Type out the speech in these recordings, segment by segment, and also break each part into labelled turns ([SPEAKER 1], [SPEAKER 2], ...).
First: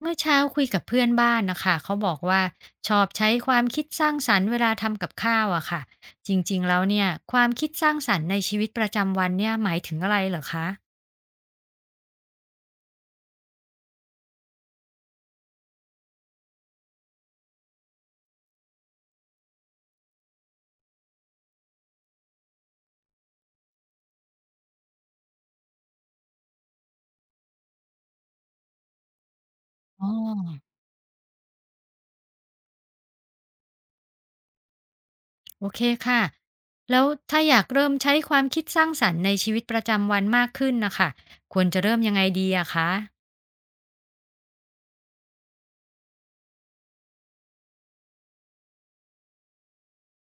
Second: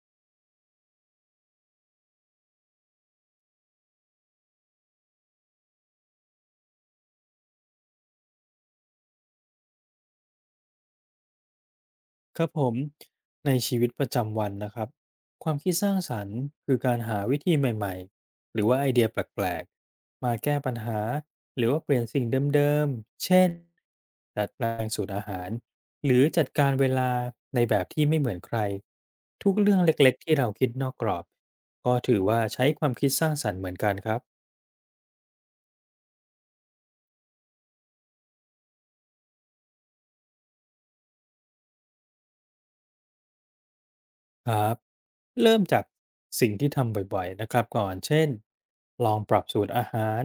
[SPEAKER 1] เมื่อเช้าคุยกับเพื่อนบ้านนะคะ เขาบอกว่าชอบใช้ความคิดสร้างสรรค์เวลาทำกับข้าวอะค่ะ จริงๆ แล้วเนี่ยความคิดสร้างสรรค์ในชีวิตประจำวันเนี่ยหมายถึงอะไรเหรอคะ
[SPEAKER 2] ครับผมในชีวิตประจำวันนะครับความคิดสร้างสรรค์คือการหาวิธีใหม่ๆหรือว่าไอเดียแปลกๆมาแก้ปัญหาหรือว่าเปลี่ยนสิ่งเดิมๆเช่นดัดแปลงสูตรอาหารหรือจัดการเวลาในแบบที่ไม่เหมือนใครทุกเรื่อง
[SPEAKER 1] อ๋
[SPEAKER 2] เล็กๆที่เราคิ
[SPEAKER 1] อ
[SPEAKER 2] ดนอกกรอบก็ถือว่าใช้ความคิดสร้างสรรค์เหมือนกันครับ
[SPEAKER 1] โอเคค่ะแล้วถ้าอยากเริ่มใช้ความคิดสร้างสรรค์ในชีวิตประจำวันมากขึ้นนะคะควรจะเริ่มยังไงดีอะคะ
[SPEAKER 2] ครับเริ่มจากสิ่งที่ทำบ่อยๆนะครับก่อนเช่นลองปรับสูตรอาหาร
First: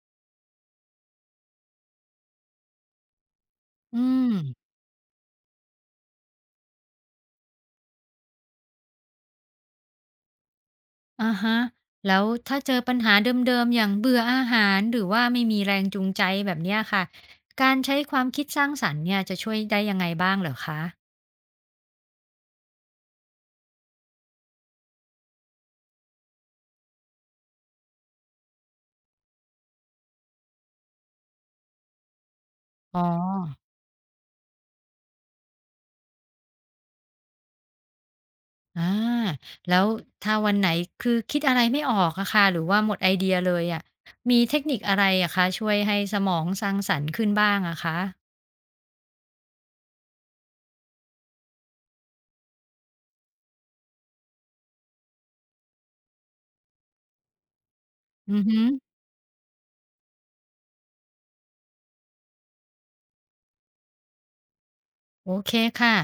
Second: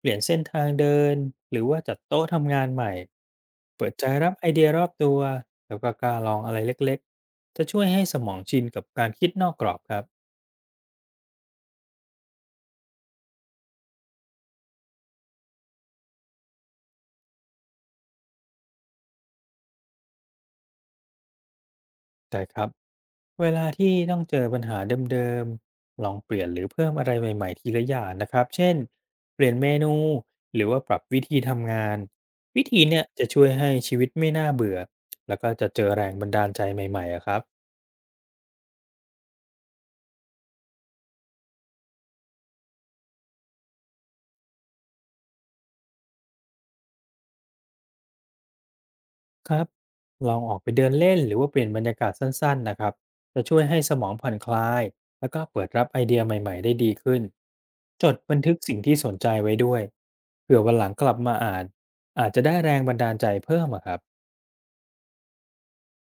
[SPEAKER 2] เปลี่ยนเส้นทางเดินหรือว่าจัดโต๊ะทำงานใหม่เปิด
[SPEAKER 1] อื
[SPEAKER 2] ใจ
[SPEAKER 1] ม
[SPEAKER 2] รับไอเดียรอบตัวแล้วก็กล้าลองอะไรเล็กๆจะช่วยให้สมองชินกับการคิดนอกกรอบครับ
[SPEAKER 1] อะฮะแล้วถ้าเจอปัญหาเดิมๆอย่างเบื่ออาหารหรือว่าไม่มีแรงจูงใจแบบเนี้ยค่ะการใช้ความคิดสร้างสรรค์เนี่ยจะช่วยได้ยังไงบ้างเหรอคะ
[SPEAKER 2] แต่ครับเวลาที่ต้องเจอปัญหาเดิมๆลองเปลี่ยนหรือเพิ่มอะไรใหม่ๆทีละอย่างนะครับเช่นเปลี่ยนเมนูหรือว่าปรับวิธีทำงานวิธี
[SPEAKER 1] อ๋อ
[SPEAKER 2] เนี่ยจะช่วยให้ชีวิตไม่น่าเบื่อแล้วก็จะเจอแรงบันดาลใจใหม่ๆอะครับ
[SPEAKER 1] อาแล้วถ้าวันไหนคือคิดอะไรไม่ออกอะค่ะหรือว่าหมดไอเดียเลยอะมีเทคนิคอะไรอะคะช่วยให้สมองสร้างสรรค์ขึ้นบ้างอะคะ
[SPEAKER 2] ครับลองออกไปเดินเล่นหรือว่าเปลี่ยนบรรยากาศสั้นๆนะครับจะช่วยให้สมองผ่อนคลายแล้วก็เปิดรับไอเดียใหม่ๆได้ดีขึ้นจดบั
[SPEAKER 1] อื
[SPEAKER 2] น
[SPEAKER 1] อ
[SPEAKER 2] ทึก
[SPEAKER 1] ฮึ
[SPEAKER 2] สิ่งที่สนใจไว้ด้วยเผื่อวันหลังกลับมาอ่านอาจจะได้แรงบันดาลใจเพิ่มอะครับ
[SPEAKER 1] โอเคค่ะ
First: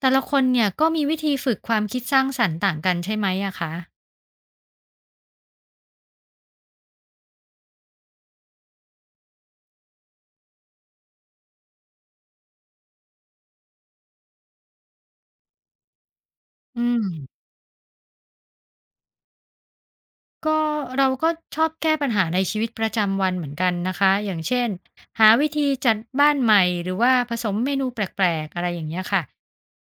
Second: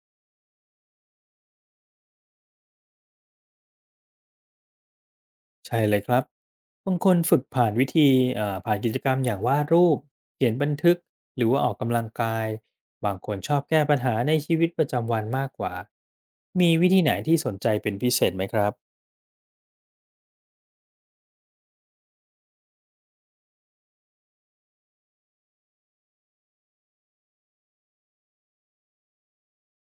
[SPEAKER 1] แต่ละคนเนี่ยก็มีวิธีฝึกความคิดสร้างสรรค์ต่างกันใช่ไหมอะคะ
[SPEAKER 2] ใช่เลยครับบางคนฝึกผ่านวิธีผ่านกิจกรรมอย่างวาดรูปเขียนบันทึกหรือว่าออกกำลังกายบางคนชอบแก้ปัญหาในชีวิตประจำวันมากกว่ามี
[SPEAKER 1] อื
[SPEAKER 2] วิธีไหน
[SPEAKER 1] ม
[SPEAKER 2] ที่สนใจเป็นพิเศษไหมครับ
[SPEAKER 1] ก็เราก็ชอบแก้ปัญหาในชีวิตประจำวันเหมือนกันนะคะอย่างเช่นหาวิธีจัดบ้านใหม่หรือว่าผสมเมนูแปลกๆอะไรอย่างเงี้ยค่ะ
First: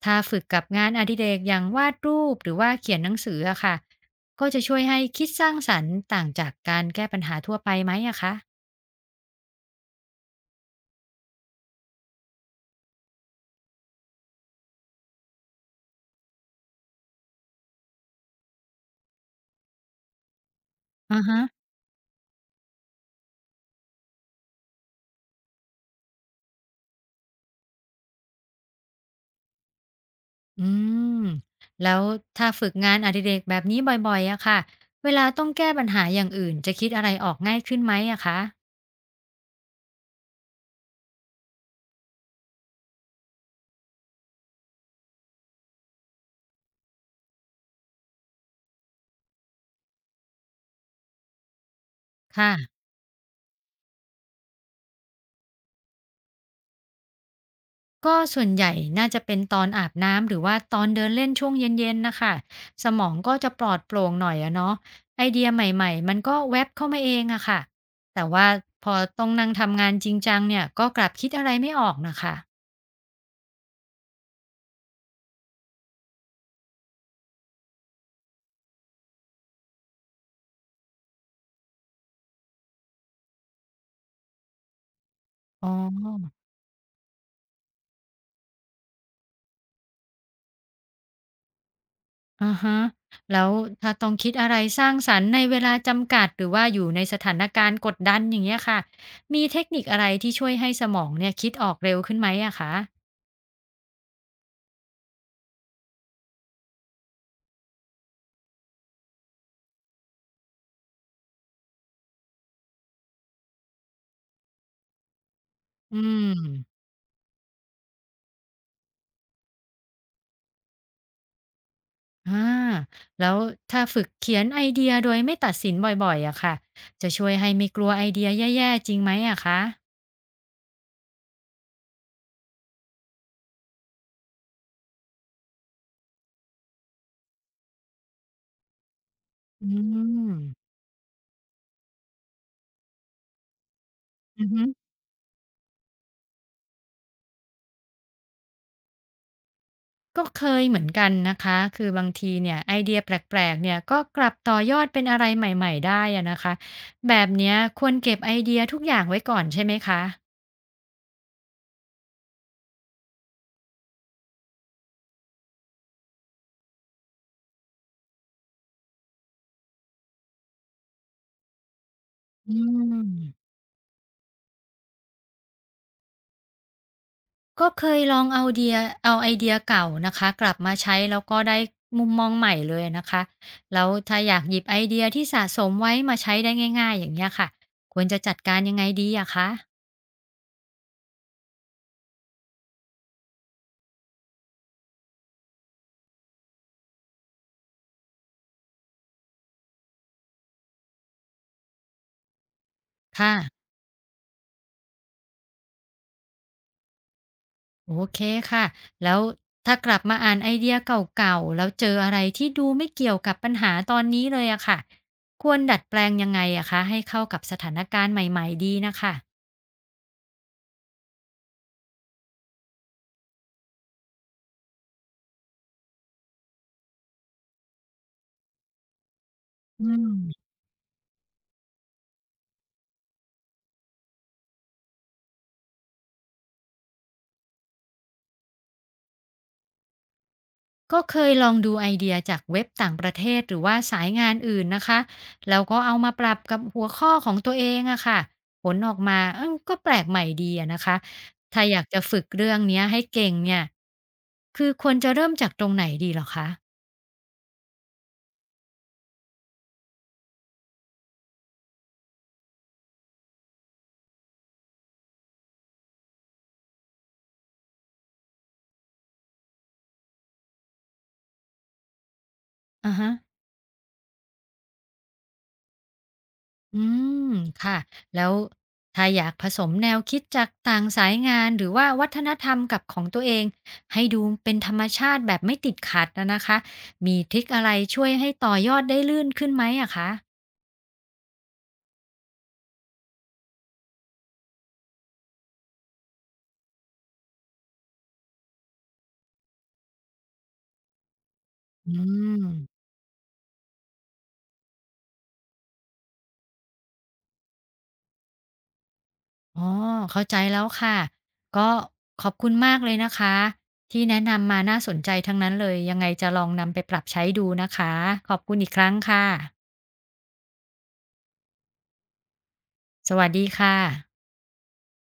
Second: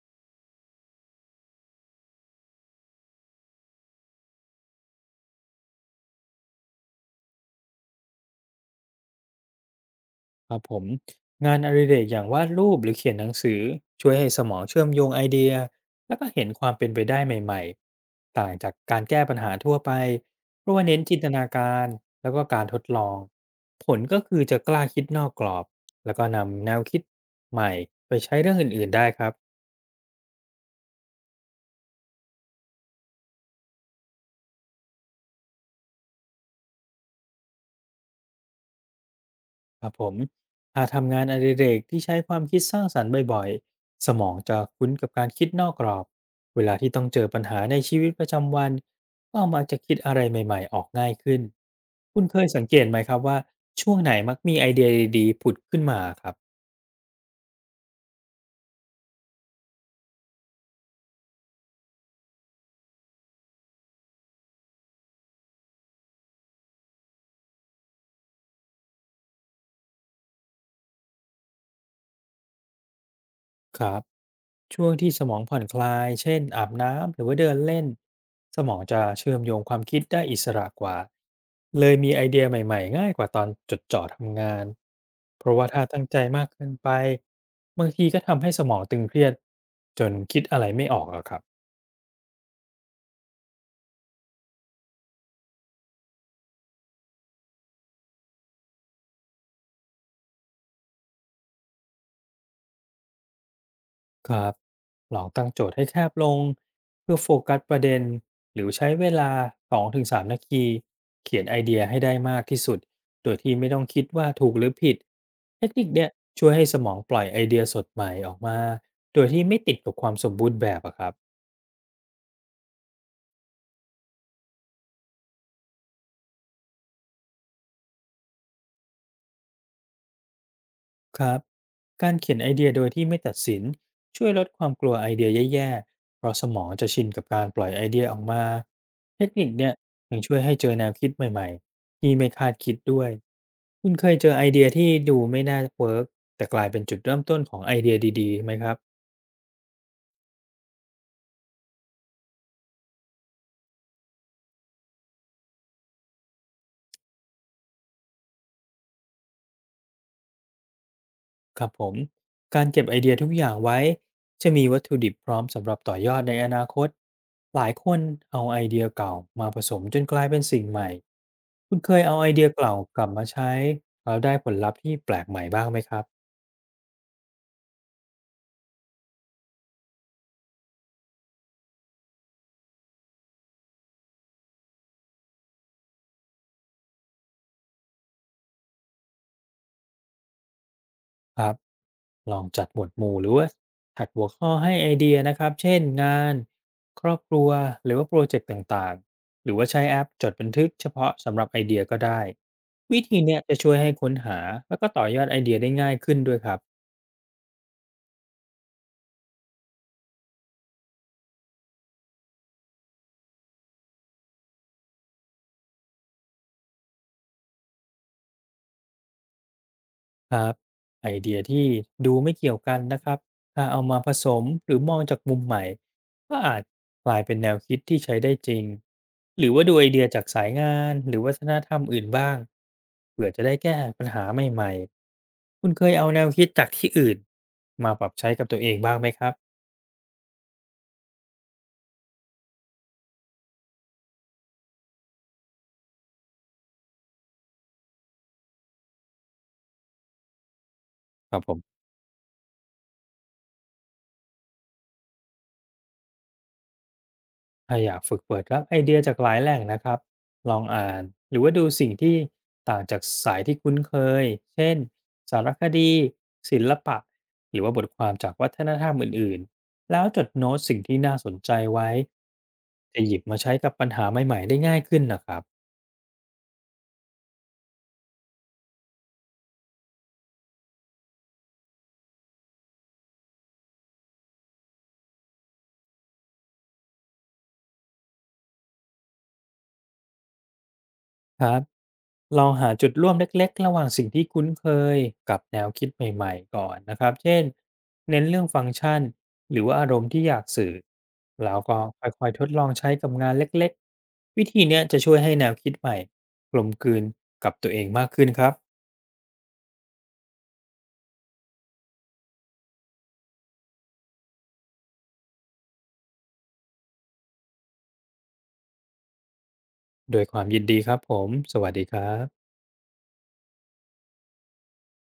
[SPEAKER 1] ถ้าฝึกกับงานอดิเรกอย่างวาดรูปหรือว่าเขียนหนังสืออะค่ะก็จะช่วยให้คิดสร้างสรรค์ต่างจากการแก้ปัญหาทั่วไปไหมอะคะ
[SPEAKER 2] ครับผมงานอดิเรกอย่างวาดรูปหรือเขียนหนังสือช่วยให้สมองเชื่อมโยงไอเดียแล้วก็เห็นความเป็นไปได้ใหม่ๆต่างจากการแก้ปัญหาทั่วไปเพราะว่าเน้น
[SPEAKER 1] อ
[SPEAKER 2] จิน
[SPEAKER 1] อ
[SPEAKER 2] ต
[SPEAKER 1] ฮะ
[SPEAKER 2] นาการแล้วก็การทดลองผลก็คือจะกล้าคิดนอกกรอบแล้วก็นำแนวคิดใหม่ไปใช้เรื่องอื่นๆได้ครับ
[SPEAKER 1] อืมแล้วถ้าฝึกงานอดิเรกแบบนี้บ่อยๆอะค่ะเวลาต้องแก้ปัญหาอย่างอื่นจะคิดอะไรออกง่ายขึ้นไหมอะคะ
[SPEAKER 2] ครับผมหากทำงานอดิเรกที่ใช้ความคิดสร้างสรรค์บ่อยๆสมองจะคุ้นกับการคิดนอกกรอบเวลาที่ต้องเจอปัญหาในชีวิตประจำวันก็มักจะคิดอะไรใหม่ๆออกง่ายขึ้นคุณเคย
[SPEAKER 1] ค่ะ
[SPEAKER 2] สังเกตไหมครับว่าช่วงไหนมักมีไอเดียดีๆผุดขึ้นมาครับ
[SPEAKER 1] ก็ส่วนใหญ่น่าจะเป็นตอนอาบน้ำหรือว่าตอนเดินเล่นช่วงเย็นๆน่ะค่ะสมองก็จะปลอดโปร่งหน่อยอะเนาะไอเดียใหม่ๆมันก็แว็บเข้ามาเองอะค่ะแต่ว่าพอต้องนั่งทำงานจริงจังเนี่ยก็กลับคิดอะไรไม่ออกน่ะค่ะ
[SPEAKER 2] ครับช่วงที่สมองผ่อนคลายเช่นอาบน้ำหรือว่าเดินเล่นสมองจะเชื่อมโยงความคิดได้อิสระกว่าเลยมีไอเดียใหม่ๆง่ายกว่าตอนจดจ่อทำงานเพราะ
[SPEAKER 1] อ๋
[SPEAKER 2] ว่า
[SPEAKER 1] อ
[SPEAKER 2] ถ้าตั้งใจมากเกินไปบางทีก็ทำให้สมองตึงเครียดจนคิดอะไรไม่ออกอะครับ
[SPEAKER 1] อะฮะแล้วถ้าต้องคิดอะไรสร้างสรรค์ในเวลาจำกัดหรือว่าอยู่ในสถานการณ์กดดันอย่างเงี้ยค่ะมีเทคนิคอะไรที่ช่วยให้สมองเนี่ยคิดออกเร็วขึ้นไหมอะคะ
[SPEAKER 2] ครับลองตั้งโจทย์ให้แคบลงเพื่อโฟกัสประเด็นหรือใช้เวลา2-3นาทีเขียนไอเดียให้ได้มากที่สุดโดยที่ไม่ต้องคิดว่าถูกหรือผิดเทคนิค
[SPEAKER 1] อื
[SPEAKER 2] เนี่ยช่วยให้ส
[SPEAKER 1] ม
[SPEAKER 2] มองปล่อยไอเดียสดใหม่ออกมาโดยที่ไม่ติดกับความสมบูรณ์แบบอะครับ
[SPEAKER 1] อาแล้วถ้าฝึกเขียนไอเดียโดยไม่ตัดสินบ่อยๆอะค่ะจะช่วยให้ไม่กลัวไอเดียแย่ๆจริงไหมอะคะ
[SPEAKER 2] ครับการเขียนไอเดียโดยที่ไม่ตัดสินช่วยลดความกลัวไอเดียแย่ๆเพราะสมองจะชินกับการปล่อยไอเดียออกมาเทคนิค
[SPEAKER 1] อื
[SPEAKER 2] เนี่ยยังช่วยให้เจ
[SPEAKER 1] ม
[SPEAKER 2] อแนวคิดใหม่ๆที่ไม่คาดคิดด้วยคุณเคยเจอ
[SPEAKER 1] อื
[SPEAKER 2] ไอ
[SPEAKER 1] อฮึ
[SPEAKER 2] เดียที่ดูไม่น่าเวิร์กแต่กลายเป็นจุดเริ่มต้นของไอเดียดีๆไหมครับ
[SPEAKER 1] ก็เคยเหมือนกันนะคะคือบางทีเนี่ยไอเดียแปลกๆเนี่ยก็กลับต่อยอดเป็นอะไรใหม่ๆได้อะนะคะแบบเนี้ยควรเก็บไอเดียทุกอย่างไว้ก่อนใช่ไหมคะ
[SPEAKER 2] ครับผมการเก็บไอเดียทุกอย่างไว้จะมีวัตถุดิบพร้อมสำหรับต่อยอดในอนาคตหลายคนเอาไอเดียเก่ามาผสมจนกลายเป็นสิ่งใหม่คุณเคยเอาไอเดีย
[SPEAKER 1] อื
[SPEAKER 2] เก่ากลับมา
[SPEAKER 1] ม
[SPEAKER 2] ใช้แล้วได้ผลลัพธ์ที่แปลกใหม่บ้างไหมครับ
[SPEAKER 1] ก็เคยลองเอาไอเดียเก่านะคะกลับมาใช้แล้วก็ได้มุมมองใหม่เลยนะคะแล้วถ้าอยากหยิบไอเดียที่สะสมไว้มาใช้ได้ง่ายๆอย่างเงี้ยค่ะควรจะจัดการยังไงดีอะคะ
[SPEAKER 2] ครับลองจัดหมวดหมู่หรือว่าถัดหัวข้อให้ไอเดียนะครับเช่นงานครอบครัวหรือว่าโปรเจกต์ต่างๆหรือว่าใช้แอปจดบันทึกเฉพาะสำหรับไอเดียก็ได้วิธี
[SPEAKER 1] ค่ะ
[SPEAKER 2] เนี้ยจะช่วยให้ค้นหาแล้วก็ต่อยอดไอเดียได้ง่ายขึ้นด้วยครับ
[SPEAKER 1] โอเคค่ะแล้วถ้ากลับมาอ่านไอเดียเก่าๆแล้วเจออะไรที่ดูไม่เกี่ยวกับปัญหาตอนนี้เลยอะค่ะควรดัดแปลงยังไงอะคะให้เข้ากับสถานการณ์ใหม่ๆดีนะคะ
[SPEAKER 2] ครับไอเดียที่ดูไม่เกี่ยวกันนะครับถ้าเอามาผสมหรือมองจากมุมใหม่ก็อาจกลายเป็นแนวคิดที่ใช้ได้จริงหรือว่าดู
[SPEAKER 1] อื
[SPEAKER 2] ไอเดียจากสา
[SPEAKER 1] ม
[SPEAKER 2] ยงานหรือวัฒนธรรมอื่นบ้างเผื่อจะได้แก้ปัญหาใหม่ๆคุณเคยเอาแนวคิดจากที่อื่นมาปรับใช้กับตัวเองบ้างไหมครับ
[SPEAKER 1] ก็เคยลองดูไอเดียจากเว็บต่างประเทศหรือว่าสายงานอื่นนะคะแล้วก็เอามาปรับกับหัวข้อของตัวเองอะค่ะผลออกมาเอ้าก็แปลกใหม่ดีอะนะคะ
[SPEAKER 2] ครับผ
[SPEAKER 1] ถ้าอ
[SPEAKER 2] ม
[SPEAKER 1] ยากจะฝึกเรื่องเนี้ยให้เก่งเนี่ยคือควรจะเริ่มจากตรงไหนดีเหรอคะ
[SPEAKER 2] ถ้าอยากฝึกเปิดรับไอเดียจากหลายแหล่งนะครับลองอ่านหรือว่าดูสิ่งที่ต่างจากสายที่คุ้นเคยเช่นสารคดีศิลปะหรือว่าบทความจากวัฒนธรรมอื่นๆแล้วจดโน้ตสิ่งที่น่าสนใจไว้
[SPEAKER 1] อือ
[SPEAKER 2] จะ
[SPEAKER 1] ฮะ
[SPEAKER 2] หยิบมาใช้กับปัญหาใหม่ๆได้ง่ายขึ้นนะครับ
[SPEAKER 1] อืมค่ะแล้วถ้าอยากผสมแนวคิดจากต่างสายงานหรือว่าวัฒนธรรมกับของตัวเองให้ดูเป็นธรรมชาติแบบไม่ติดขัดนะนะคะมีทริคอะไรช่วยให้ต่อยอดได้ลื่นขึ้นไหมอะคะ
[SPEAKER 2] ลองหาจุดร่วมเล็กๆระหว่างสิ่งที่คุ้นเคยกับแนวคิดใหม่ๆก่อนนะครับเช่นเน้นเรื่องฟังก์ชันหรือว่าอารมณ์ที่อยากสื่อแล้วก็
[SPEAKER 1] อื
[SPEAKER 2] ค่อยๆท
[SPEAKER 1] ม
[SPEAKER 2] ดลองใช้กับงานเล็กๆวิธีเนี้ยจะช่วยให้แนวคิดใหม่กลมกลืนกับตัวเองมากขึ้นครับ
[SPEAKER 1] อ๋อเข้าใจแล้วค่ะก็ขอบคุณมากเลยนะคะที่แนะนำมาน่าสนใจทั้งนั้นเลยยังไงจะลองนำไปปรับใช้ดูนะคะขอบคุณอีกครั้งค่ะ
[SPEAKER 2] โดยความยินดีครับผมสวัสดีครับ
[SPEAKER 1] สวัสดีค่ะ